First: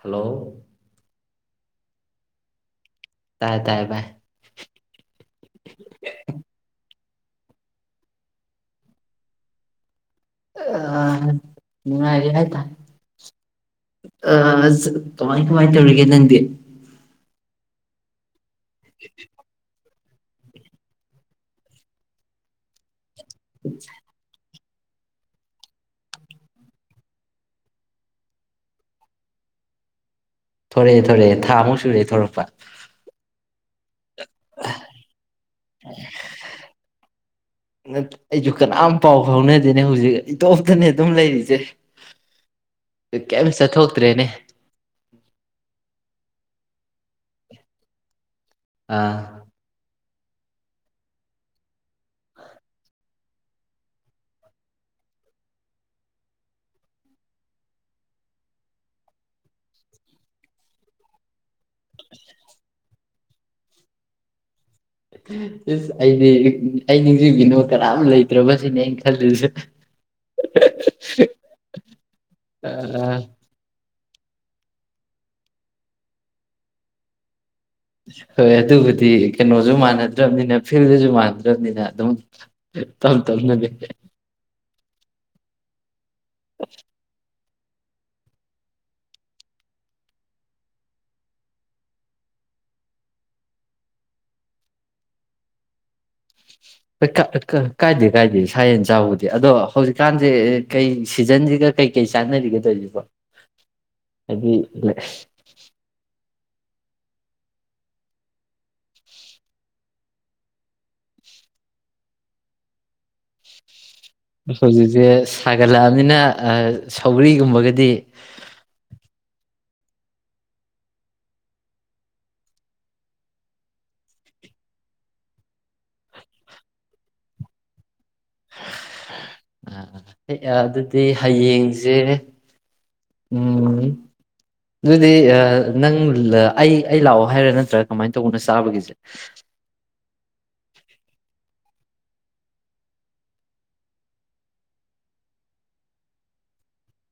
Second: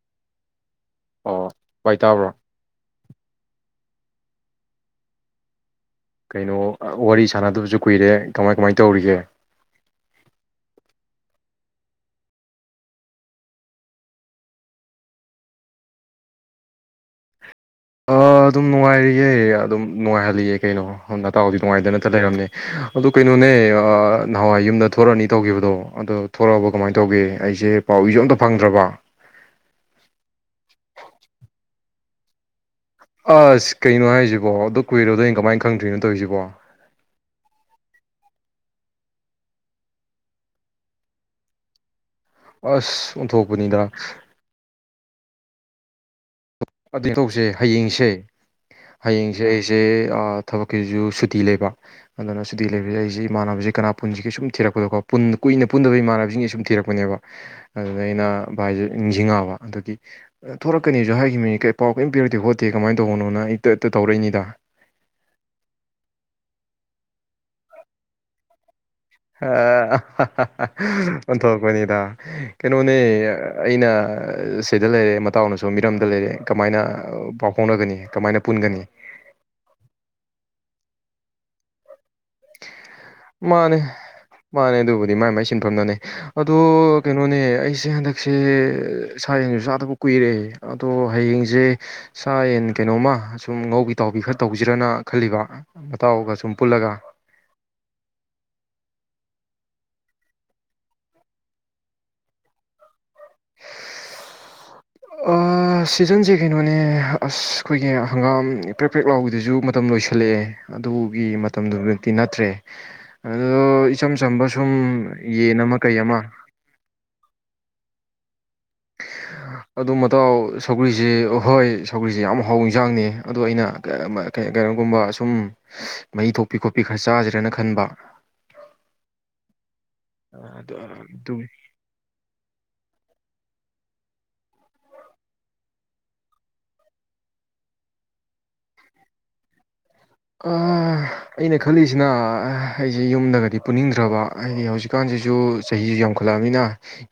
hello ꯑꯣ ꯚꯥꯏ ꯇꯥꯕ꯭ꯔꯣ ꯇꯥꯏ ꯇꯥꯏ ꯚꯥꯏ ꯀꯩꯅꯣ ꯋꯥꯔꯤ ꯁꯥꯟꯅꯗꯕꯁꯨ ꯀꯨꯏꯔꯦ ꯀꯃꯥꯏ ꯀꯃꯥꯏ ꯇꯧꯔꯤꯒꯦ ꯑ ꯅꯨꯡꯉꯥꯏꯔꯤꯍꯥꯏꯇꯥꯔ ꯑ ꯆꯒ ꯀꯃꯥꯏ ꯀꯃꯥꯏꯅ ꯇꯧꯔꯤꯒꯦ ꯅꯪꯗꯤ ꯑꯣ ꯗꯨꯝ ꯅꯨꯡꯉꯥꯏꯔꯤꯌꯦ ꯑꯗꯨꯝ ꯅꯨꯡꯉꯥꯏꯍꯜꯂꯤꯒꯦ ꯀꯩꯅꯣ ꯍꯣ ꯑꯇꯥꯎꯗꯤ ꯅꯨꯡꯉꯥꯏꯗꯅꯇ ꯂꯩꯔꯝꯅꯦ ꯑꯗꯨ ꯀꯩꯅꯣꯅꯦ ꯑꯥ ꯊꯣꯔꯛꯑꯅꯤ ꯇꯧꯈꯤꯕꯗꯣ ꯑꯗꯣ ꯊꯣꯔꯛꯑꯕ ꯀꯃꯥꯏꯅ ꯇꯧꯒꯦ ꯑꯩꯁꯦ ꯄꯥꯎ ꯏꯁꯨ ꯑꯝꯇ ꯐꯪꯗ꯭ꯔꯕ ꯊꯣꯔꯛꯑꯦ ꯊꯣꯔꯛꯑꯦ ꯊꯥꯃꯨꯛ ꯁꯨꯔꯦ ꯊꯣꯔꯛꯄ ꯑꯁ ꯀꯩꯅꯣ ꯍꯥꯏꯁ ꯖꯤꯕꯣ ꯑꯗꯨ ꯀꯨꯏꯔꯕꯗꯣ ꯑꯩꯅ ꯀꯃꯥꯏꯟ ꯈꯪꯗ꯭ꯔꯤꯅꯣ ꯇꯧꯔꯤꯁꯤꯕꯣ ꯅꯠ ꯑꯩꯁꯨ ꯀꯅꯥꯝ ꯄꯥꯎ ꯐꯥꯎꯅꯗꯦꯅꯦ ꯍꯧꯖꯤꯛ ꯏꯇꯣꯞꯇꯅꯦ ꯑꯗꯨꯝ ꯂꯩꯔꯤꯖꯦ ꯑꯁ ꯑꯣꯟꯊꯣꯛꯄꯅꯤꯗ ꯑꯗꯨ ꯇꯧꯁꯦ ꯍꯌꯦꯡꯁꯦ ꯍꯌꯦꯡꯁꯦ ꯑꯥ ꯑꯩꯁꯦ ꯑ ꯊꯕꯛꯀꯤꯖꯨ ꯁꯨꯇꯤ ꯂꯩꯕ ꯑꯗꯨꯅ ꯁꯨꯇꯤ ꯂꯩꯕꯁꯤꯖꯤꯗ ꯑꯩꯁꯤ ꯏꯃꯥꯟꯅꯕꯁꯤ ꯀꯅꯥ ꯄꯨꯟꯁꯤꯒꯦ ꯁꯨꯝ ꯊꯤꯔꯛꯄꯗꯀꯣ ꯄꯨꯟ ꯀꯨꯏꯅ ꯄꯨꯟꯗꯕ ꯏꯃꯥꯟꯅꯕꯤꯁꯤꯡ ꯁꯨꯝ ꯊꯤꯔꯛꯄꯅꯦꯕ ꯑꯗꯨꯗ ꯑꯩꯅ ꯚꯥꯏꯁꯦ ꯅꯤꯡꯁꯤꯡꯉꯛꯑꯕ ꯑꯗꯨꯗꯒꯤ ꯊꯣꯔꯛꯀꯅꯤꯁꯨ ꯍꯥꯏꯈꯤꯝꯅꯤ ꯀꯦ ꯄꯥꯎ ꯀꯔꯤꯝ ꯄꯤꯔꯛꯇꯦ ꯈꯣꯠꯇꯦ ꯀꯃꯥꯏꯅ ꯇꯧꯕꯅꯣꯅ ꯑꯩꯇ ꯍꯇ ꯇꯧꯔꯛꯏꯅꯤꯗ ꯏꯁ ꯑꯩꯗꯤ ꯑꯩ ꯅꯤꯡꯁꯤꯡꯕꯤꯅ ꯀꯅꯥꯝ ꯂꯩꯇ꯭ꯔꯕꯁꯤꯅꯦ ꯑꯩ ꯑꯣꯟꯊꯣꯔꯛꯄꯅꯤꯗ ꯀꯩꯅꯣꯅꯦ ꯑꯥ ꯑꯩꯅ ꯁꯤꯗ ꯂꯩꯔꯦ ꯃꯇꯥꯎꯅꯁꯨ ꯃꯤꯔꯝꯗ ꯂꯩꯔꯦ ꯀꯃꯥꯏꯅ ꯐꯥꯎꯅꯒꯅꯤ ꯀꯃꯥꯏꯅ ꯍꯣꯏ ꯄꯨꯟꯒꯅꯤ ꯑꯗꯨꯕꯨꯗꯤ ꯀꯩꯅꯣꯁꯨ ꯃꯥꯟꯅꯗ꯭ꯔꯕꯅꯤꯅ ꯐꯤꯜꯗꯁꯨ ꯃꯥꯟꯗ꯭ꯔꯕꯅꯤꯅ ꯑꯗꯨꯝ ꯇꯞ ꯇꯞꯅꯅꯦ ꯃꯥꯅꯦ ꯃꯥꯅꯦ ꯑꯗꯨ ꯑ ꯃ ꯃꯥ ꯃꯥꯏ ꯁꯤꯟꯐꯝꯝꯅꯦ ꯑꯗꯨꯗꯣ ꯀꯩꯅꯣꯅꯦ ꯑꯩꯁꯦ ꯍꯟꯗꯛꯁꯦ ꯁꯥ ꯌꯦꯟꯁꯨ ꯆꯥꯗꯕ ꯀꯨꯏꯔꯛꯑꯦ ꯑꯗꯣ ꯍꯌꯦꯡꯁꯦ ꯁꯥ ꯌꯦꯟ ꯀꯩꯅꯣꯝꯃ ꯁꯁꯨꯝ ꯉꯧꯕꯤ ꯇꯥꯎꯕꯤ ꯈꯔ ꯇꯧꯁꯤꯔꯅ ꯈꯜꯂꯤꯕ ꯃꯇꯥꯎꯒ ꯁꯨꯝ ꯄꯨꯜꯂꯒ ꯍꯣꯏ ꯀꯥꯏꯗꯦ ꯀꯥꯏꯗꯦ ꯁꯥ ꯌꯦꯟ ꯆꯥꯎꯕꯗꯤ ꯑꯗꯣ ꯍꯧꯖꯤꯛꯀꯥꯟꯁꯦ ꯀꯩ ꯁꯤꯖꯟꯁꯤꯒ ꯀꯩꯀꯩ ꯆꯥꯟꯅꯔꯤꯒꯗꯧꯔꯤꯁꯤꯕꯣ ꯑꯗꯨꯗꯤ ꯑ ꯁꯤꯖꯟꯁꯦ ꯀꯩꯅꯣꯅꯦ ꯑꯁ ꯑꯩꯈꯣꯏꯒꯤ ꯍꯪꯒꯥꯝ ꯄ꯭ꯔꯦꯛ ꯄ꯭ꯔꯦꯛ ꯂꯥꯎꯒꯤꯗꯨꯁꯨ ꯃꯇꯝ ꯂꯣꯏꯁꯤꯜꯂꯛꯑꯦ ꯑꯗꯨꯒꯤ ꯃꯇꯝꯗꯨꯃꯛꯇꯤ ꯅꯠꯇ꯭ꯔꯦ ꯑꯗꯨ ꯍꯧꯖꯤꯛꯁꯦ ꯁꯒꯠꯂꯛꯑꯃꯤꯅ ꯑꯃ ꯑ ꯊꯧ꯭ꯔꯤꯒꯨꯝꯕꯒꯗꯤ ꯑꯗꯨ ꯃꯇꯥꯎ ꯁꯧꯒ꯭ꯔꯤꯁ ꯑ ꯍꯣꯏ ꯁꯧꯒ꯭ꯔꯤꯁ ꯌꯥꯝ ꯍꯥꯎ ꯏꯟꯁꯥꯡꯅꯤ ꯑꯗꯨꯗꯣ ꯑꯩꯅ ꯀꯩꯅꯣꯒꯨꯝꯕ ꯁꯁꯨꯝ ꯃꯍꯤ ꯊꯣꯛꯄꯤ ꯈꯣꯠꯄꯤ ꯈꯔ ꯆꯥꯖꯔꯦꯅ ꯈꯟꯕ ꯑ ꯑꯗꯨꯗꯤ ꯑꯗꯨꯒꯤ ꯍꯌꯦꯡꯁꯦ ꯎꯝ ꯑꯗꯨꯗꯤ ꯅꯪ ꯑꯩ ꯑꯩ ꯂꯥꯛꯑꯣ ꯍꯥꯏꯔꯥ ꯅꯠꯇ꯭ꯔꯥ ꯀꯃꯥꯏꯅ ꯇꯧꯕꯅꯣ ꯆꯥꯕꯒꯤꯁꯦ ꯑꯩꯅ ꯈꯜꯂꯤꯁꯤꯅ ꯑꯩꯁꯦ ꯌꯨꯝꯗꯒꯗꯤ ꯄꯨꯅꯤꯡꯗ꯭ꯔꯕ ꯍꯥꯏꯗꯤ ꯍꯧꯖꯤꯛꯀꯥꯟꯁꯤꯁꯨ ꯆꯍꯤꯁꯨ ꯌꯥꯝꯈꯠꯂꯛꯑꯕꯅꯤꯅ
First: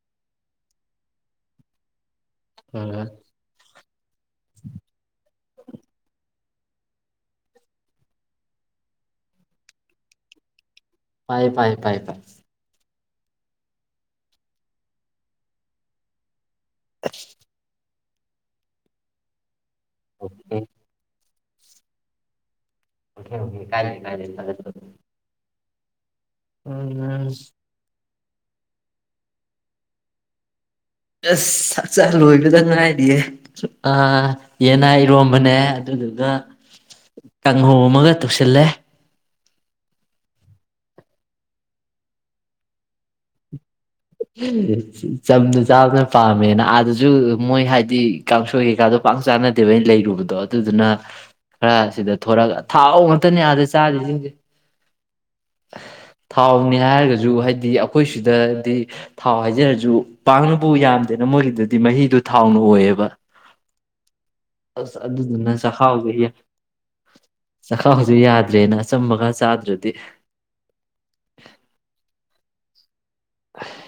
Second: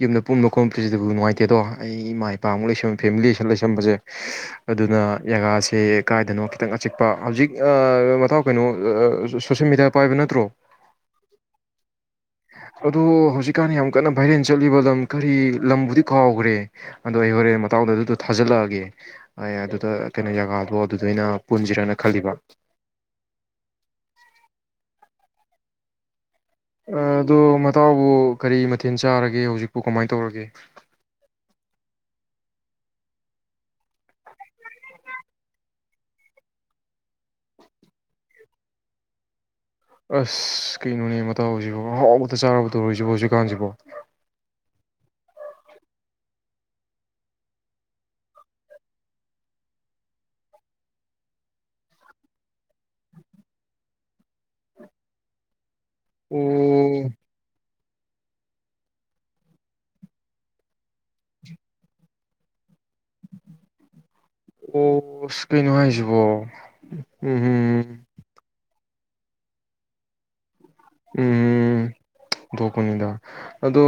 ꯌꯨꯝꯗ ꯄꯨꯟꯕ ꯈꯣꯠꯂꯄꯁꯤꯗꯕꯨ ꯅꯨꯡꯉꯥꯏꯇꯦꯗꯣ ꯑꯩ ꯏꯃꯥꯏ ꯅꯨꯄꯥꯃꯨꯛ ꯂꯩꯁꯝ ꯑꯥ ꯐꯦꯃꯤꯂꯤꯁꯤ ꯂꯩꯁꯕꯁꯦ ꯑꯗꯨꯅ ꯖꯒꯥꯁꯦ ꯀꯥꯏꯗꯅꯣ ꯈꯤꯇꯪ ꯑꯆꯤꯛꯄ ꯍꯧꯖꯤꯛ ꯃꯇꯥꯎ ꯀꯩꯅꯣ ꯁꯣꯁꯦꯜ ꯃꯦꯗꯤꯌꯥꯗ ꯄꯥꯏꯕ ꯅꯠꯇ꯭ꯔꯣ ꯄꯥꯏ ꯄꯥꯏ ꯄꯥꯏ ꯄꯥꯏ ꯑꯗꯣ ꯍꯧꯖꯤꯛꯀꯥꯟ ꯌꯥꯝ ꯀꯟꯅ ꯚꯥꯏꯔꯦꯟ ꯆꯠꯂꯤꯕ ꯂꯝ ꯀꯔꯤ ꯂꯝꯕꯨꯗꯤ ꯈꯥꯎꯈ꯭ꯔꯦ ꯑꯗꯣ ꯑꯩ ꯍꯣꯔꯦ ꯃꯥꯎꯗ ꯑꯗꯨ ꯊꯥꯖꯤꯜꯂꯛꯑꯒꯦ ꯑꯗꯨ ꯀꯩꯅ ꯖꯒꯥꯗꯣ ꯑꯗꯨꯗꯩꯅ ꯄꯨꯟꯁꯤꯔꯅ ꯈꯜꯂꯤꯕ ꯑ ꯎꯝ ꯑꯗꯨ ꯃꯕꯨ ꯀꯔꯤ ꯃꯊꯦꯜ ꯆꯥꯔꯒꯦ ꯍꯧꯖꯤꯛꯄꯨ ꯀꯃꯥꯏꯅ ꯇꯧꯔꯒꯦ ꯑꯁ ꯍꯛꯆꯥ ꯂꯣꯏꯕꯗ ꯉꯥꯏꯔꯤꯌꯦ ꯌꯦꯟꯅꯥ ꯏꯔꯣꯝꯕꯅꯦ ꯑꯗꯨꯗꯨꯒ ꯀꯥꯡꯍꯧ ꯑꯃꯒ ꯇꯧꯁꯤꯜꯂꯦ ꯑꯁ ꯀꯩꯅꯣꯅꯦ ꯃꯇꯥꯎꯁꯤꯕ ꯑꯍꯥꯎꯕꯗ ꯆꯥꯔꯨꯗꯧꯔꯔꯤꯁꯤꯕꯣ ꯍꯧꯖꯤꯛꯀꯥꯟꯁꯤꯕꯣ ꯆꯝꯅ ꯆꯥꯕꯅ ꯄꯥꯝꯃꯦꯅ ꯑꯥꯗꯁꯨ ꯃꯣꯏ ꯍꯥꯏꯗꯤ ꯀꯥꯡꯁꯣꯏ ꯀꯩꯀꯥꯗꯣ ꯄꯥꯛ ꯆꯥꯅꯗꯦꯕ ꯑꯩꯅ ꯂꯩꯔꯨꯕꯗꯣ ꯑꯗꯨꯗꯨꯅ ꯈꯔ ꯁꯤꯗ ꯊꯣꯔꯛꯒ ꯊꯥꯎ ꯉꯥꯛꯇꯅꯦ ꯑꯥꯗ ꯆꯥꯔꯤꯁꯤꯡꯁꯦ ꯊꯥꯎꯅꯤ ꯑꯣ ꯍꯥꯏꯔꯒꯁꯨ ꯍꯥꯏꯗꯤ ꯑꯩꯈꯣꯏ ꯁꯤꯗꯗꯤ ꯊꯥꯎ ꯍꯥꯏꯖꯔꯁꯨ ꯄꯥꯛꯅꯕꯨ ꯌꯥꯝꯗꯦꯅ ꯃꯣꯏꯒꯤꯗꯨꯗꯤ ꯃꯍꯤꯗꯨꯣ ꯊꯥꯎꯅ ꯑꯣꯏꯌꯦꯕ ꯑ ꯑꯣ ꯑꯁ ꯑꯗꯨꯗꯨꯅ ꯀꯩꯅꯣ ꯆꯈꯥꯎꯁ ꯍꯥꯏꯁꯤꯕꯣ ꯎꯝ ꯆꯈꯥꯎꯁꯨ ꯌꯥꯗ꯭ꯔꯦꯅ ꯑ ꯑꯆꯝꯕꯒ ꯆꯥꯗ꯭ꯔꯗꯤ ꯎꯝ ꯗꯣꯛ ꯀꯅꯤꯗ ꯑꯗꯣ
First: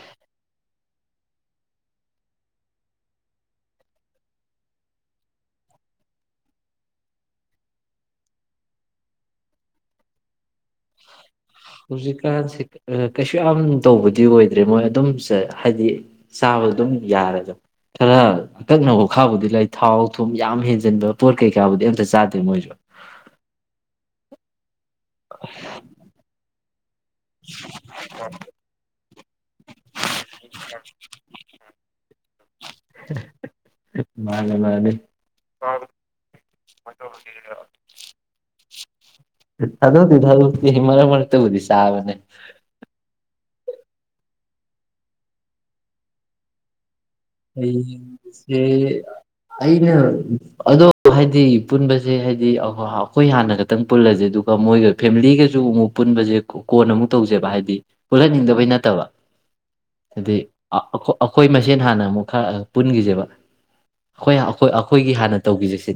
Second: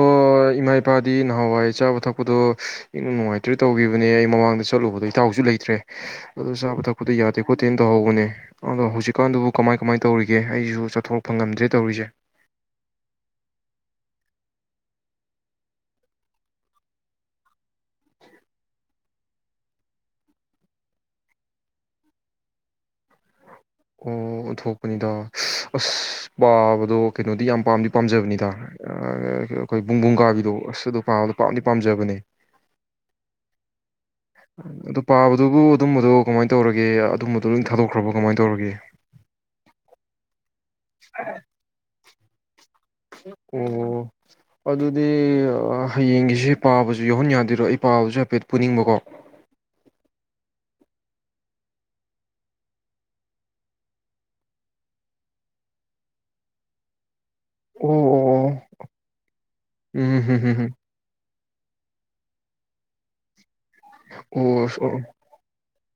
ꯏꯃꯥꯏ ꯏꯄꯥꯗꯤ ꯅꯍꯥꯟꯋꯥꯏ ꯆꯥꯕ ꯊꯛꯄꯗꯣ ꯏꯪ ꯅꯨꯡꯉꯥꯏꯇ꯭ꯔꯦ ꯇꯧꯈꯤꯕꯅꯦ ꯑꯩ ꯃꯃꯥꯡꯗ ꯆꯠꯂꯨꯕꯗ ꯏꯇꯥꯎꯁꯨ ꯂꯩꯇ꯭ꯔꯦ ꯑꯗꯣ ꯆꯥꯕ ꯊꯛꯄꯗꯣ ꯌꯥꯗꯦ ꯈꯣꯠꯇꯦꯅ ꯇꯧꯍꯧꯕꯅꯦ ꯑꯗꯣ ꯍꯧꯖꯤꯛꯀꯥꯟꯗꯨꯕꯨ ꯀꯃꯥꯏ ꯀꯃꯥꯏꯅ ꯇꯧꯔꯤꯒꯦ ꯑꯩꯁꯨ ꯆꯠꯊꯣꯔꯛꯄ ꯉꯝꯗꯦ ꯍꯧꯖꯤꯛꯀꯥꯟꯁꯦ ꯀꯩꯁꯨ ꯌꯥꯝ ꯇꯧꯕꯗꯤ ꯑꯣꯏ ꯭ꯔꯦ ꯃꯣꯏ ꯑꯗꯨꯝ ꯍꯥꯏꯗꯤ ꯆꯥꯕ ꯑꯗꯨꯝ ꯌꯥꯔꯦꯗ ꯈꯔ ꯑꯀꯛꯅꯕꯅꯕ ꯈꯥꯕꯨꯗꯤ ꯂꯩ ꯊꯥꯎ ꯊꯨꯝ ꯌꯥꯝ ꯍꯦꯟꯖꯤꯟꯕ ꯄꯣꯠ ꯀꯩꯀꯥꯕꯨꯗꯤ ꯑꯝꯇ ꯆꯥꯗꯦ ꯃꯣꯏꯁꯨ ꯊꯣꯛ ꯅꯤꯗ ꯑꯁ ꯄꯥꯕꯗꯣ ꯀꯩꯅꯣꯗꯤ ꯌꯥꯝ ꯄꯥꯝꯗꯤ ꯄꯥꯝꯖꯕꯅꯤꯗ ꯑꯩꯈꯣꯏ ꯄꯕꯨꯡꯕꯨꯡ ꯀꯥꯕꯤꯗꯣ ꯑꯁ ꯑꯣ ꯄꯥꯕꯗꯣ ꯄꯥꯝꯗꯤ ꯄꯥꯝꯖꯕꯅꯦ ꯃꯥꯅꯦ ꯃꯥꯅꯦ ꯑꯗꯨ ꯄꯥꯕꯗꯨꯕꯨ ꯑꯗꯨꯝꯕꯗꯣ ꯀꯃꯥꯏꯅ ꯇꯧꯔꯒꯦ ꯑꯗꯨꯝꯕꯗꯣ ꯂꯣꯏ ꯊꯥꯗꯣꯛꯈ꯭ꯔꯕꯣ ꯀꯃꯥꯏꯅ ꯇꯧꯔꯒꯦ ꯊꯔꯗꯤꯤ ꯊꯔ ꯃꯔꯔ ꯃꯔ ꯇꯕꯨꯗꯤ ꯁꯥꯕꯅꯦ ꯑꯣ ꯑꯗꯨꯗꯤ ꯍꯌꯦꯡꯒꯤꯁꯤ ꯄꯥꯕꯁꯨ ꯌꯥꯎꯍꯟ ꯌꯥꯗꯣꯏꯔꯣ ꯑꯩ ꯄꯥꯕꯁꯨ ꯍꯥꯏꯐꯦꯠ ꯄꯨꯅꯤꯡꯕꯀꯣ ꯑꯩ ꯑꯩꯅ ꯑꯗꯣ ꯍꯥꯏꯗꯤ ꯄꯨꯟꯕꯁꯦ ꯍꯥꯏꯗꯤ ꯑꯩꯈꯣꯏ ꯍꯥꯟꯅ ꯈꯛꯇꯪ ꯄꯨꯜꯂꯁꯦ ꯑꯗꯨꯒ ꯃꯣꯏꯒ ꯐꯦꯃꯤꯂꯤꯒꯁꯨ ꯑꯃꯨꯛ ꯄꯨꯟꯕꯁꯦ ꯀꯣꯟꯅ ꯑꯃꯨꯛ ꯇꯧꯖꯦꯕ ꯍꯥꯏꯗꯤ ꯑꯣ ꯑꯣ ꯑꯣ ꯄꯨꯜꯍꯟꯅꯤꯡꯗꯕꯩ ꯅꯠꯇꯕ ꯎꯝ ꯍꯥꯏꯗꯤ ꯍꯝ ꯍꯝ ꯍꯝ ꯑꯩꯈꯣꯏ ꯃꯁꯦꯟ ꯍꯥꯟꯅ ꯑꯃꯨꯛ ꯄꯨꯟꯈꯤꯁꯦꯕ ꯑꯩꯈꯣꯏ ꯑꯣ ꯑꯩꯈꯣꯏ ꯑꯩꯈꯣꯏꯒꯤ ꯍꯥꯟꯅ ꯇꯧꯈꯤꯖꯁꯤꯦ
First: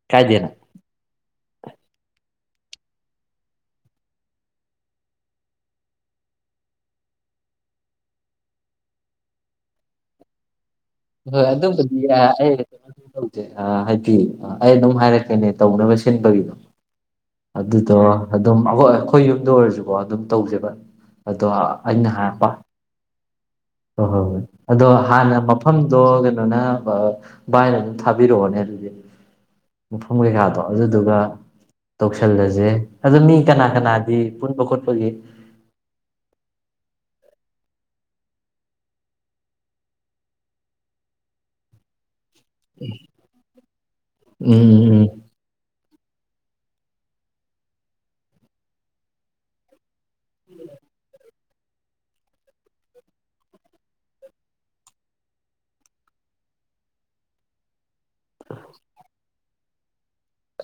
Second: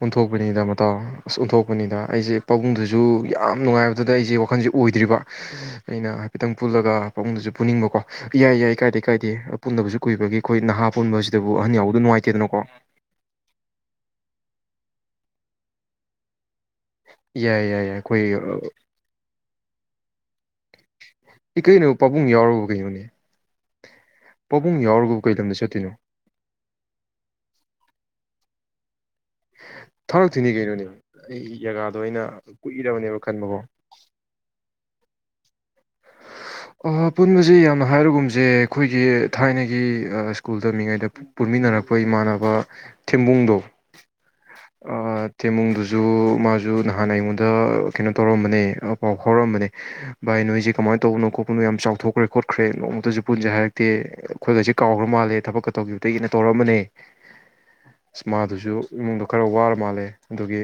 ꯑꯣꯟꯊꯣꯛꯄꯅꯤꯗ ꯃꯇꯥꯎ ꯑꯁ ꯑꯣꯟꯊꯣꯛꯄꯅꯤꯗ ꯑꯩꯁꯦ ꯄꯥꯕꯨꯡꯗꯨꯁꯨ ꯁꯨ ꯌꯥꯝ ꯅꯨꯡꯉꯥꯏꯕꯗꯨꯗ ꯑꯩꯁꯦ ꯋꯥꯈꯜꯁꯦ ꯑꯣꯏꯗ꯭ꯔꯤꯕ ꯑꯩꯅ ꯍꯥꯏꯐꯦꯠꯇꯪ ꯄꯨꯜꯂꯒ ꯄꯥꯕꯨꯡꯗꯁꯨ ꯄꯨꯅꯤꯡꯕꯀꯣ ꯏꯌꯥꯏ ꯌꯥꯏ ꯀꯥꯏꯗꯦ ꯀꯥꯏꯗꯦ ꯄꯨꯟꯅꯁꯨ ꯀꯨꯏꯕꯒꯤ ꯑꯩꯈꯣꯏ ꯅꯍꯥ ꯍꯣꯏ ꯄꯨꯟꯕꯁꯤꯗꯕꯨ ꯑꯍꯟ ꯑꯗꯨꯝꯕꯗꯤ ꯌꯥꯎꯕꯗꯣ ꯑꯩ ꯅꯨꯡꯉꯥꯏꯇꯦꯗꯅꯀꯣ ꯍꯥꯏꯗꯤ ꯑꯩ ꯑꯗꯨꯝ ꯍꯥꯏꯔꯛꯀꯦꯅꯦ ꯇꯧꯅꯕ ꯁꯤꯟꯕꯒꯤꯗꯣ ꯌꯥꯏ ꯌꯥꯏ ꯌꯥꯏ ꯑꯗꯨꯗꯣ ꯑꯩꯈꯣꯏ ꯑꯗꯨꯝꯈꯣꯏ ꯑꯩꯈꯣꯏ ꯌꯨꯝꯗ ꯑꯣꯏꯔꯁꯨ ꯑꯣ ꯑꯗꯨꯝ ꯇꯧꯁꯦꯕ ꯑꯗꯣ ꯏ ꯀꯩꯅꯣ ꯑꯩꯅ ꯄꯥꯕꯨꯡ ꯍꯥꯏꯄ ꯌꯥꯎꯔꯕ ꯀꯩꯅꯣꯅꯦ ꯍꯣꯏ ꯍꯣꯏ ꯍꯣꯏ ꯄꯥꯕꯨꯡ ꯑꯗꯣ ꯌꯥꯎꯔꯒꯕꯨ ꯀꯩ ꯍꯥꯟꯅ ꯂꯝꯗ ꯆꯠꯇꯣꯏꯅꯣ ꯃꯐꯝꯗꯣ ꯀꯩꯅꯣꯅ ꯚꯥꯏꯅ ꯑꯗꯨꯝ ꯊꯥꯕꯤꯔꯛꯑꯣꯅꯦ ꯑꯗꯨꯗꯤ ꯎ ꯃꯐꯝ ꯊꯥꯔꯛꯇꯣꯏꯅꯤ ꯀꯩꯀꯥꯗꯣ ꯀꯩꯅꯣꯅꯦ ꯑꯗꯨꯗꯨꯒ ꯑꯩ ꯖꯒꯥꯗꯣ ꯑꯩꯅ ꯇꯧꯁꯜꯂꯁꯦ ꯑ ꯀꯨꯏꯔꯕꯅꯦꯕ ꯃꯤ ꯈꯟꯕꯀꯣ ꯀꯅꯥ ꯀꯅꯥꯗꯤ ꯄꯨꯟꯕ ꯈꯣꯠꯄꯒꯤ ꯄꯨꯟꯁꯦ ꯌꯥꯝꯅ ꯍꯥꯏꯔꯒꯨꯝꯁꯦ ꯑꯩꯈꯣꯏꯒꯤ ꯊꯥꯏꯅꯒꯤ ꯁ꯭ꯀꯨꯜ ꯇꯝꯃꯤꯉꯩꯗ ꯄꯨꯟꯃꯤꯟꯅꯔꯛꯄ ꯏꯃꯥꯟꯅꯕ ꯎꯝ ꯎꯝ ꯨꯡ ꯁꯨ ꯃꯥꯁꯨ ꯅꯍꯥꯟ ꯑꯩꯉꯣꯟꯗ ꯀꯩꯅꯣ ꯇꯧꯔꯝꯕꯅꯦ ꯄꯥꯎ ꯐꯥꯎꯔꯛꯑꯝꯕꯅꯦ ꯏꯅꯣ ꯇꯧꯕꯅꯣ ꯈꯣꯠꯄꯅꯣ ꯌꯥꯝ ꯆꯥꯎꯊꯣꯛꯈ꯭ꯔꯦ ꯈꯣꯠꯈ꯭ꯔꯦ ꯅꯣꯡꯃꯇꯁꯨ ꯄꯨꯟꯁꯦ ꯍꯥꯏꯔꯛꯇꯦ ꯑꯩꯈꯣꯏꯗꯁꯦ ꯀꯥꯎꯈ꯭ꯔ ꯃꯥꯜꯂꯦ ꯊꯕꯛꯀ ꯇꯧꯈꯤꯕꯗꯒꯤꯅ ꯇꯧꯔꯝꯕꯅꯦ ꯏꯁꯃꯥꯗꯨꯁꯨ ꯏꯃꯨꯡꯗ ꯈꯔ ꯋꯥꯔ ꯃꯥꯜꯂꯦ ꯑꯗꯨꯒꯤ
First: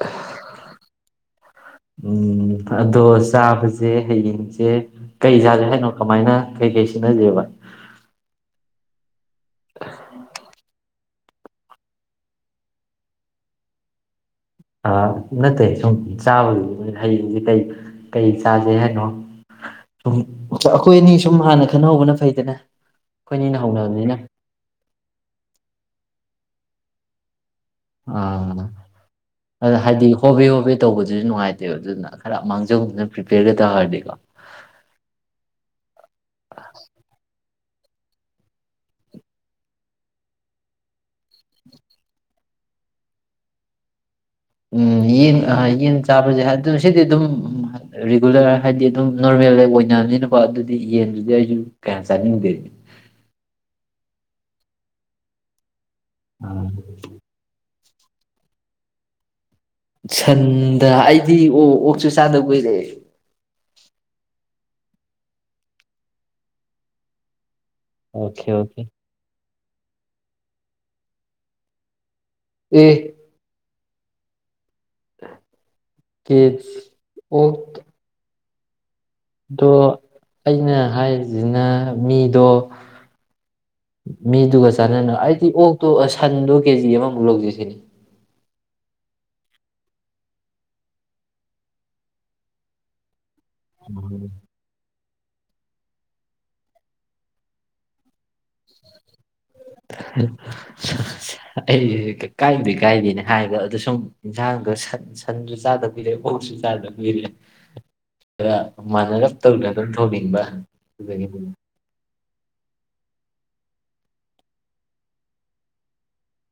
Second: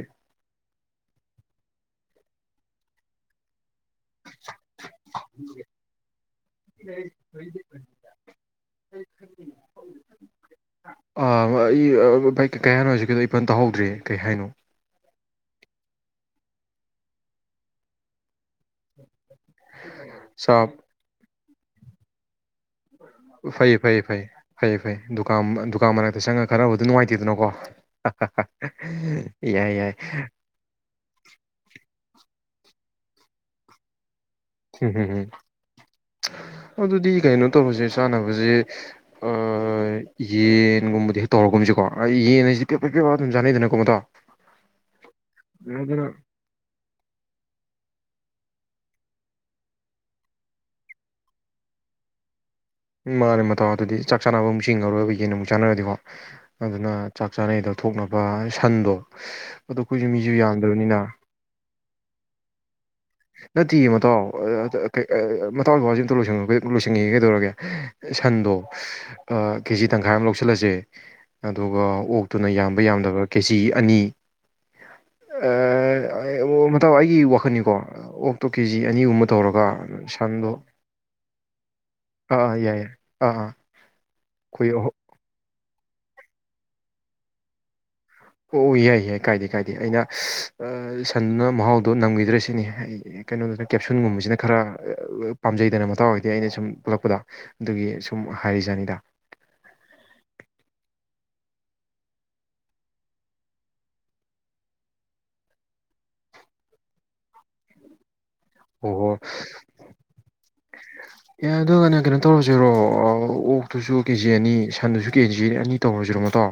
ꯎꯝ ꯑꯗꯣ ꯆꯥꯕꯁ ꯁꯦ ꯍꯌꯦꯡꯁꯦ ꯀꯩ ꯆꯥꯠꯒꯦ ꯍꯥꯏꯅꯣ ꯀꯃꯥꯏꯅ ꯀꯩ ꯀꯩ ꯁꯤꯟꯅꯖꯦꯕ ꯎ [inaudible] ꯑꯩ ꯀꯩ ꯍꯥꯟꯅꯣ ꯍꯧꯖꯤꯛꯀꯤꯗꯣ ꯏ ꯄꯟ ꯇꯧꯍꯧꯗ꯭ꯔꯦ ꯀꯩ ꯍꯥꯏꯅꯣ ꯅꯠꯇꯦ ꯁꯨꯝ ꯆꯥꯕꯗꯨꯗꯤꯣꯏ ꯍꯩꯡꯁꯦ ꯀꯩ ꯀꯩ ꯆꯥꯖꯦ ꯍꯥꯏꯅꯣ ꯆꯥ ꯆꯈꯣꯏꯅꯤ ꯁꯨꯝ ꯍꯥꯟꯅ ꯈꯟꯅꯍꯧꯕꯅ ꯐꯩꯗꯅ ꯑꯩꯈꯣꯏꯅꯤꯅ ꯐꯩꯌꯦ ꯐꯩꯌꯦ ꯍꯧꯅꯕꯅꯤꯅ ꯐꯩ ꯐꯩꯌꯦ ꯐꯩ ꯗꯨꯀꯥꯟ ꯗꯨꯀꯥꯟ ꯃꯅꯥꯛꯇ ꯆꯪꯉꯒ ꯈꯔꯕꯨꯗꯤ ꯅꯨꯡꯉꯥꯏꯇꯦꯗꯅꯀꯣ ꯑꯥ ꯌꯥꯏ ꯑꯗꯨ ꯌꯥꯏ ꯍꯥꯏꯗꯤ ꯍꯣꯕꯦ ꯍꯣꯕꯦ ꯇꯧꯕꯗꯨꯁꯨ ꯅꯨꯡꯉꯥꯏꯇꯦꯕ ꯑꯗꯨꯅ ꯍꯔꯞ ꯃꯥꯡꯖꯧꯗꯅ ꯄ꯭ꯔꯤꯄꯦꯔꯒ ꯇꯥꯔꯗꯤꯀꯣ ꯎꯝꯝꯝ ꯑꯗꯨ ꯑꯗꯨꯗꯤ ꯀꯥꯏꯩꯅꯣ ꯇꯧꯕꯁꯦ ꯆꯥꯅꯕꯁꯦ ꯑ ꯌꯦꯟꯒꯨꯝꯕꯗꯤ ꯍꯦꯛ ꯇꯧꯔꯒꯨꯝꯁꯀꯣ ꯌꯦꯟ ꯍꯥꯏꯁꯦ ꯄꯦꯄ ꯄꯦꯄꯒ ꯑꯗꯨꯝ ꯆꯥꯅꯩꯗꯅꯀꯣ ꯃꯇꯇꯣ ꯎꯝ ꯌꯦꯟ ꯌꯦꯟ ꯆꯥꯕꯁꯦ ꯑꯗꯨꯅ ꯁꯤꯗꯤ ꯑꯗꯨꯝ ꯔꯤꯒꯨꯂꯔ ꯍꯥꯏꯗꯤ ꯑꯗꯨꯝ ꯅꯣꯔꯃꯦꯜꯗ ꯑꯣꯏꯅꯕꯅꯤꯅꯀꯣ ꯑꯗꯨꯗꯤ ꯌꯦꯟꯗꯨꯗꯤ ꯑꯩꯁꯨ ꯀꯌꯥꯝ ꯆꯥꯅꯤꯡꯗꯦ ꯎꯝ ꯃꯥꯂꯦ ꯃꯇꯧ ꯑꯗꯨꯗꯤ ꯆꯥꯛ ꯆꯥꯅꯕ ꯑꯃꯨꯛ ꯆꯤꯡꯉꯔꯣꯏꯕ ꯌꯦꯟ ꯑꯃꯨꯛ ꯆꯥꯟꯅꯔꯗꯤꯀꯣ ꯑꯥ ꯑꯗꯨꯅ ꯆꯥꯛ ꯆꯥꯅꯩꯗ ꯊꯣꯛꯅꯕ ꯁꯟꯗꯣ ꯑꯗꯣ ꯑꯩꯈꯣꯏꯁꯨ ꯃꯤꯁꯨ ꯁꯟꯗ ꯌꯥꯝꯗꯕꯅꯤꯅ ꯑꯩꯗꯤ ꯑꯣ ꯑꯣꯛꯁꯨ ꯆꯥꯗꯕ ꯀꯨꯏꯔꯑꯦ ꯇꯇꯤꯒꯤ ꯃꯇꯥꯎ ꯀ ꯃꯇꯥꯎ ꯆꯁ ꯑꯇ ꯂꯣꯏꯁꯤꯟꯉꯒꯦ ꯀꯩꯗꯧꯔꯒꯦ ꯑꯣꯀꯦ ꯁꯟꯗꯣ ꯑꯣꯀꯦ ꯑ ꯀꯦꯖꯤ ꯇꯪꯈꯥꯏ ꯑꯃ ꯂꯧꯁꯤꯜꯂꯁꯦ ꯑꯗꯨꯒ ꯑꯣꯛ ꯇꯨꯅ ꯌꯥꯝꯕ ꯑꯦ ꯌꯥꯝꯗꯕ ꯀꯦꯖꯤ ꯑꯅꯤ ꯑ ꯀꯦꯖ ꯃꯇꯥꯎ ꯑꯩꯒꯤ ꯋꯥꯈꯜꯅꯤꯀꯣ ꯇꯣꯛ ꯀꯦꯖꯤ ꯑꯅꯤꯒꯨꯝꯕ ꯇꯧꯔꯒ ꯑꯗꯣ ꯁꯟꯗꯣ ꯑꯩꯅ ꯍꯥꯏꯔꯤꯁꯤꯅ ꯃꯤ ꯑꯥ ꯑꯣ ꯑꯥ ꯌꯥꯏ ꯌꯥꯏ ꯑꯥ ꯑꯥ ꯑꯩꯈꯣꯏ ꯃꯤꯗꯨꯒ ꯑꯍꯨꯝ ꯆꯥꯟꯅꯅꯨ ꯑꯩ ꯎꯝ ꯑꯣꯛꯇꯣ ꯁꯟꯗꯣ ꯀꯦꯖꯤ ꯑꯃꯃꯨꯛ ꯂꯧꯖ ꯁꯤꯅꯦ ꯑꯣ ꯌꯥꯏ ꯌꯥꯏ ꯀꯥꯏꯗꯦ ꯀꯥꯏꯗꯦ ꯑꯩꯅ ꯑ ꯁꯟꯗꯨꯅ ꯃꯍꯥꯎꯗꯣ ꯅꯝꯈꯤꯗ꯭ꯔ ꯁꯤꯅꯤ ꯑꯩ ꯀꯩꯅꯣꯗꯨꯅ ꯀꯦꯞꯁꯨꯟꯒꯨꯝꯕꯁꯤꯅ ꯈꯔ ꯄꯥꯝꯖꯩꯗꯅ ꯃꯇꯥꯎ ꯑꯣꯏꯗꯤ ꯑꯩꯅ ꯁꯨꯝ ꯄꯜꯂꯛꯄꯗ ꯑꯗꯨꯒꯤ ꯁꯨꯝ ꯍꯥꯏꯔꯤꯖꯥꯅꯤꯗ ꯑꯩ ꯀꯥꯏꯗꯦ ꯀꯥꯏꯗꯦꯅꯦ ꯍꯥꯏꯕ ꯑꯗꯨ ꯁꯨꯝ ꯏꯟꯁꯥꯡꯗꯣꯟ ꯁꯟꯁꯨ ꯆꯥꯗꯕꯣꯏꯔꯦ ꯑꯣꯛꯁꯨ ꯆꯥꯗꯕꯣꯏꯔꯦ ꯈꯔ ꯑꯣ ꯍꯣ ꯃꯥꯟꯅꯔꯞ ꯇꯧꯅ ꯑꯗꯨꯝ ꯊꯣꯡꯅꯤꯡꯕ ꯑꯗꯨꯗꯒꯤꯅꯤ ꯌꯥ ꯑꯗꯨꯒꯅꯦ ꯀꯩꯅꯣ ꯇꯧꯔꯁꯤꯔꯣ ꯑꯣꯛꯇꯨꯁꯨ ꯀꯦꯖꯤ ꯑꯅꯤ ꯁꯟꯗꯨꯁꯨ ꯀꯦꯖꯤ ꯑꯅꯤ ꯇꯧꯔꯁꯤꯔꯣ ꯃꯇꯥꯎ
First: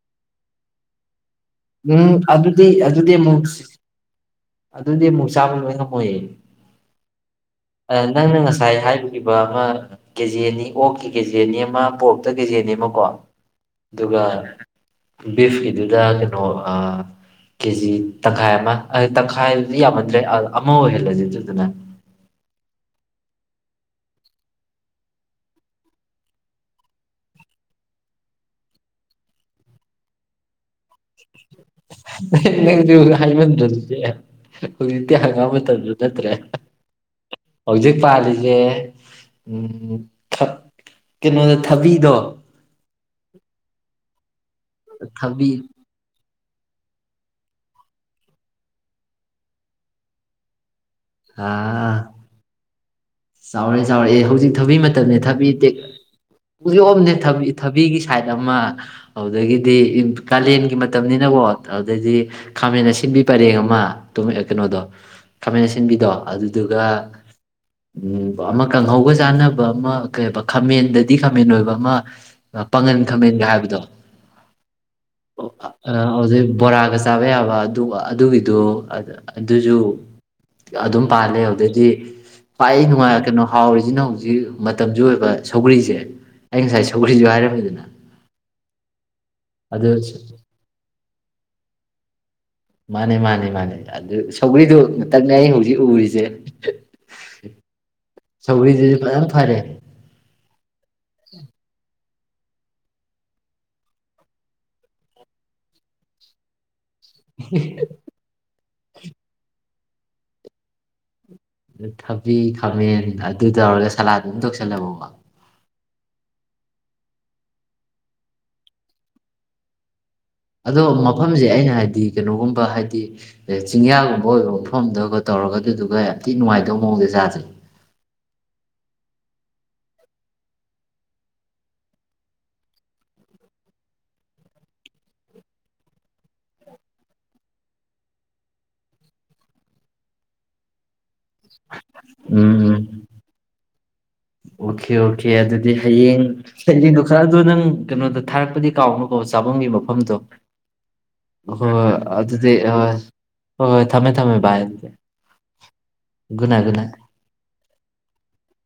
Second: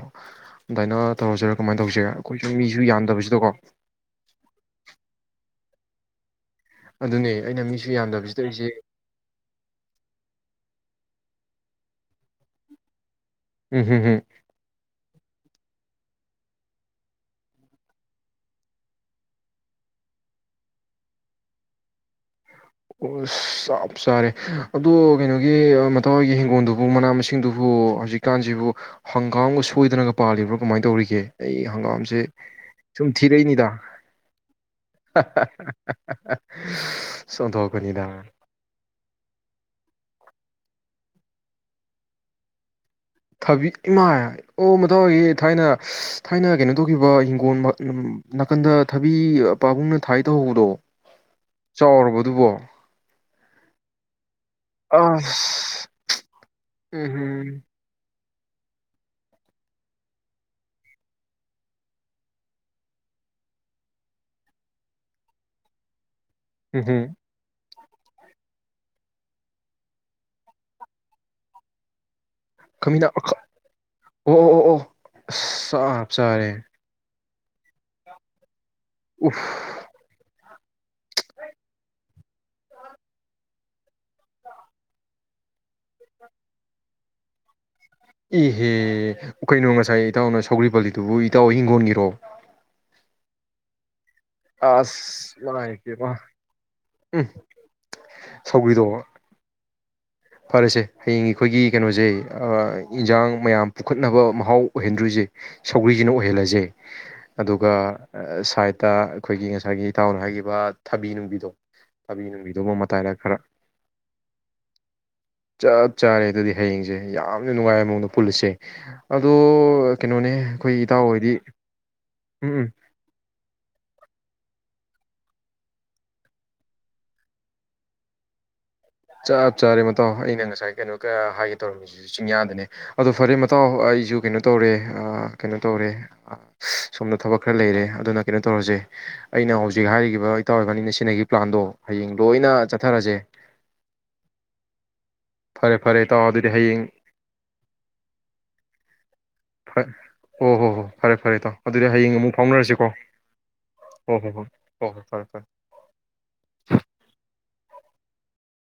ꯑꯗꯨꯃꯥꯏꯅꯥ ꯇꯧꯔꯁꯤꯔꯥ ꯀꯃꯥꯏꯅ ꯇꯧꯁꯤꯒꯦ ꯎꯝ ꯑꯩꯈꯣꯏꯁꯨ ꯑꯗꯨꯗꯤ ꯃꯤꯁꯨ ꯑꯗꯨꯗꯤ ꯑꯃꯨꯛ ꯌꯥꯟꯗꯕꯁꯤꯗꯀꯣ ꯑꯗꯨꯗꯤ ꯑꯃꯨꯛ ꯆꯥꯕ ꯂꯣꯏ ꯉꯝꯃꯣꯏꯌꯦ ꯑꯗꯨꯅꯦ ꯑꯩꯅ ꯃꯤꯁꯨ ꯅꯪꯅ ꯌꯥꯝꯗꯕꯁꯤꯗ ꯑꯩꯁꯦ ꯉꯁꯥꯏ ꯍꯥꯏꯕꯤꯈꯤꯕ ꯑꯃ ꯀꯦꯖꯤ ꯑꯅꯤ ꯑꯣꯛꯀꯤ ꯀꯦ ꯖꯤ ꯑꯅꯤ ꯑꯃ ꯄꯣꯔꯀꯇ ꯀꯦꯖꯦꯅꯤꯃꯀꯣ ꯎꯝ ꯍꯝ ꯍꯝ ꯑꯗꯨꯒꯥ ꯕꯤꯐꯀꯤꯗꯨꯗ ꯀꯩꯅꯣ ꯀꯦꯖꯤ ꯇꯪꯈꯥꯏ ꯑꯃ ꯇꯪꯈꯥꯏꯗꯤ ꯌꯥꯝꯃꯟꯗ꯭ꯔꯦ ꯑꯃ ꯑꯣꯏꯍꯜꯂꯁꯤꯗꯅ ꯑꯣ ꯑꯁ ꯆꯞ ꯆꯥꯔꯦ ꯑꯗꯣ ꯀꯩꯅꯣꯒꯤ ꯃꯇꯥꯎꯍꯣꯏꯒꯤ ꯍꯤꯡꯒꯣꯜꯗꯨꯕꯨ ꯃꯅꯥ ꯃꯁꯤꯡꯗꯨꯕꯨ ꯍꯧꯖꯤꯛꯀꯥꯟꯁꯤꯕꯨ ꯍꯪꯒꯥꯝꯒ ꯁꯣꯏꯗꯅꯒ ꯄꯥꯜꯂꯤꯕ꯭ꯔꯣ ꯀꯃꯥꯏꯅ ꯇꯧꯔꯤꯒꯦ ꯀꯦ ꯑꯩ ꯍꯪꯒꯥꯝꯁꯦ ꯅꯪꯁꯨ ꯁꯨꯝ ꯊꯤꯔꯛꯏꯅꯤꯗ ꯍꯥꯏꯃꯟꯗ꯭ꯔꯗꯤ ꯍꯧꯖꯤꯛꯇꯤ ꯍꯪꯒꯥꯝ ꯃꯇꯝꯁꯨ ꯅꯠꯇ꯭ꯔꯦ ꯍꯧꯖꯤꯛ ꯆꯣꯟꯊꯣꯛꯄꯅꯤꯗ ꯄꯥꯜꯂꯤꯁꯦ ꯎꯝ ꯀꯩꯅꯣꯗ ꯊꯕꯤꯗꯣ ꯊꯕꯤ ꯏꯃꯥ ꯑꯣ ꯃꯇꯥꯎꯍꯣꯏꯒꯤ ꯊꯕꯤ ꯊꯥꯏꯅ ꯊꯥꯏꯅ ꯀꯩꯅꯣ ꯇꯧꯈꯤꯕ ꯍꯤꯡꯒꯣꯜ ꯅꯥꯀꯟꯗ ꯊꯕꯤ ꯄꯥꯕꯨꯡꯅ ꯊꯥꯏ ꯇꯧꯍꯧꯕꯗꯣ ꯑꯥ ꯆꯥꯎꯔꯕꯗꯨꯕꯣ ꯆꯥꯎꯔꯦ ꯆꯥꯎꯔꯦ ꯑꯦ ꯍꯧꯖꯤꯛꯇ ꯊꯕꯤ ꯃꯇꯝꯅꯤꯅꯦ ꯊꯕꯤ ꯇꯦꯛ ꯑꯁ ꯍꯧꯖꯤꯛ ꯎꯣꯝꯗꯦ ꯎꯝ ꯊꯕꯤꯒꯤ ꯁꯥꯏꯠ ꯑꯃ ꯑꯗꯨꯗꯒꯤꯗꯤ ꯀꯥꯂꯦꯟꯒꯤ ꯃꯇꯝꯅꯤꯅꯀꯣ ꯑꯗꯨꯗꯩꯗꯤ ꯈꯥꯃꯦꯟ ꯑꯁꯤꯟꯕꯤ ꯄꯔꯦꯡ ꯑꯃ ꯀꯩꯅꯣꯗꯣ ꯈꯥꯃꯦꯟ ꯑꯁꯤꯟꯕꯤꯗꯣ ꯑꯗꯨꯗꯨꯒ ꯎꯝ ꯎꯝ ꯎꯝ ꯑꯃ ꯀꯥꯡꯍꯧꯒ ꯆꯥꯅꯕ ꯑꯃ ꯀꯩ ꯈꯥꯃꯦꯟꯗꯗꯤ ꯈꯥꯃꯦꯟ ꯑꯣꯏꯕ ꯑꯃ ꯄꯥꯉꯟ ꯈꯥꯃꯤꯅ ꯑꯣ ꯈꯥꯃꯦꯟꯒ ꯍꯥꯏꯕꯗꯣ ꯑꯣ ꯑꯣ ꯑꯣ ꯑꯁ ꯆꯞ ꯍꯧꯖꯤꯛ ꯆꯥꯔꯦ ꯕꯣꯔꯥꯒ ꯆꯥꯕ ꯌꯥꯕ ꯑꯗꯨ ꯑꯗꯨꯒꯤꯗꯨ ꯑꯗꯨꯁꯨ ꯑꯗꯨꯝ ꯄꯥꯜꯂꯦ ꯑꯗꯨꯗꯗꯤ ꯄꯏ ꯅꯨꯡꯉꯥꯏꯔ ꯀꯩꯅꯣ ꯍꯥꯎꯔꯤꯁꯤꯅ ꯍꯧꯖꯤꯛ ꯃꯇꯝꯁꯨ ꯑꯣꯏꯕ ꯁꯧꯒ꯭ꯔꯤꯁꯦ ꯑꯩ ꯉꯁꯥꯏ ꯁꯧꯒ꯭ꯔꯤꯁꯨ ꯍꯥꯏꯔꯝꯃꯤꯗꯅ ꯏꯍꯦ ꯀꯩꯅꯣ ꯑꯗꯨ ꯉꯁꯥꯏ ꯏꯇꯥꯎꯅ ꯁꯧꯒ꯭ꯔꯤ ꯄꯂꯤꯗꯨꯕꯨ ꯏꯇꯥꯎ ꯍꯤꯡꯒꯣꯟꯒꯤꯔꯣ ꯃꯥꯅꯦ ꯃꯥꯅꯦ ꯃꯥꯅꯦ ꯑꯗꯨ ꯁꯧꯒꯔꯤꯗꯨ ꯑꯁ ꯉꯥꯛꯇꯪꯅꯦ ꯑꯩ ꯂꯥꯏ ꯍꯧꯖꯤꯛ ꯄꯦꯝꯃ ꯎꯔꯤꯁꯦ ꯎꯝ ꯁꯧꯒ꯭ꯔꯤꯗꯣ ꯁꯧꯒꯔꯤꯁꯤꯁꯨ ꯐꯖꯅ ꯐꯔꯦ ꯐꯔꯁꯦ ꯍꯌꯦꯡ ꯑꯩꯈꯣꯏꯒꯤ ꯀꯩꯅꯣꯁꯦ ꯏꯟꯁꯥꯡ ꯃꯌꯥꯝ ꯄꯨꯈꯠꯅꯕ ꯃꯍꯥꯎ ꯑꯣꯏꯍꯟꯗꯣꯔꯤꯁꯦ ꯁꯧꯒ꯭ꯔꯤꯁꯤꯅ ꯑꯣꯏꯍꯜꯂꯁꯦ ꯑꯗꯨꯒ ꯗ ꯑꯩꯈꯣꯏꯒꯤ ꯉꯁꯥꯏꯒꯤ ꯏꯇꯥꯎꯅ ꯍꯥꯏꯈꯤꯕ ꯊꯕꯤ ꯅꯨꯡꯕꯤ ꯑ ꯊꯕꯤ ꯈꯥꯃꯦꯟ ꯑꯗꯨ ꯇꯧꯔꯒ ꯁꯂꯥꯗ ꯑꯗꯨꯝ ꯊꯣꯛꯣꯛꯁꯜꯂꯕꯣ ꯆꯥ ꯆꯥꯔꯦ ꯑꯗꯨꯗꯤ ꯍꯌꯦꯡꯁꯦ ꯌꯥꯝꯅ ꯅꯨꯡꯉꯥꯏ ꯃꯑꯣꯡꯗ ꯄꯨꯜꯂꯁꯦ ꯑꯗꯣ ꯀꯩꯅꯣꯅꯦ ꯑꯗꯣ ꯑꯩꯈꯣꯏ ꯏꯇꯥꯎ ꯍꯣꯏꯗꯤ ꯃꯐꯝꯁꯦ ꯑꯩꯅ ꯍꯥꯏꯕꯗꯤ ꯎꯝ ꯎꯝ ꯀꯩꯅꯣꯒꯨꯝꯕ ꯍꯥꯏꯗꯤ ꯆꯤꯡꯌꯥꯒꯨꯝꯕ ꯑꯣꯏ ꯃꯐꯝꯗꯨꯒ ꯇꯧꯔꯒ ꯑꯗꯨꯗꯨꯒ ꯌꯥꯝ ꯊꯤꯅ ꯅꯨꯡꯉꯥꯏꯗꯕ ꯃꯑꯣꯡꯗꯦ ꯆꯥꯁꯩ ꯆꯞ ꯆꯥꯔꯦ ꯃꯇꯥꯎ ꯑꯩꯅ ꯉꯁꯥꯏ ꯀꯩꯅꯣ ꯍꯥꯏꯒꯦ ꯇꯧꯔꯝꯃꯤꯁꯤꯁꯨ ꯆꯤꯡꯌꯥꯗꯅꯦ ꯑꯗꯣ ꯐꯔꯦ ꯃꯇꯥꯎ ꯑꯩꯁꯨ ꯀꯩꯅꯣ ꯇꯧꯔꯦ ꯀꯩꯅꯣ ꯇꯧꯔꯦ ꯁꯣꯝꯗ ꯊꯕꯛ ꯈꯔ ꯂꯩꯔꯦ ꯑꯗꯨꯅ ꯀꯩꯅꯣ ꯇꯧꯔꯁꯦ ꯑꯩꯅ ꯍꯧꯖꯤꯛ ꯍꯥꯏꯈꯤꯕ ꯏꯇꯥꯎ ꯑꯣꯏꯕꯥꯅꯤꯅ ꯁꯤꯅꯒꯤ ꯄ꯭ꯂꯥꯟꯗꯣ ꯍꯌꯦꯡ ꯂꯣꯏꯅ ꯆꯠꯊꯔꯁꯦ ꯑꯣ ꯑꯣꯀꯦ ꯑꯣꯀꯦ ꯑꯗꯨꯗꯤ ꯐꯔꯦ ꯐꯔꯦ ꯏꯇꯥꯎ ꯍꯌꯦꯡ ꯑꯗꯨꯗꯤ ꯍꯌꯦꯡ ꯍꯌꯦꯡꯗꯣ ꯈꯔꯗꯣ ꯅꯪ ꯀꯩꯅꯣꯗꯣ ꯊꯥꯔꯛꯄꯗꯤ ꯀꯥꯎꯅꯣ ꯀꯧꯁꯦ ꯆꯥꯕꯨꯡꯒꯤ ꯃꯐꯝꯗꯣ ꯍꯣ ꯍꯣ ꯍꯣ ꯐꯔꯦ ꯐꯔꯦ ꯏꯇꯥꯎ ꯍꯣꯏ ꯑꯗꯨꯗꯤ ꯍꯣꯏ ꯍꯌꯦꯡ ꯑꯃꯨꯛ ꯑꯗꯨꯗꯤ ꯍ ꯐꯥꯎꯅꯔꯁꯤꯀꯣ ꯍꯣꯏ ꯍꯣꯏ ꯊꯝꯃꯦ ꯍꯣ ꯍꯣ ꯊꯝꯃꯦ ꯍꯣ ꯚꯥꯏ ꯍꯣ ꯑꯗꯨꯗꯤ ꯍꯣ ꯐꯔꯦ ꯐꯔꯦ ꯒꯨꯗꯅꯥꯥꯏ ꯒꯨꯗꯅꯥꯏ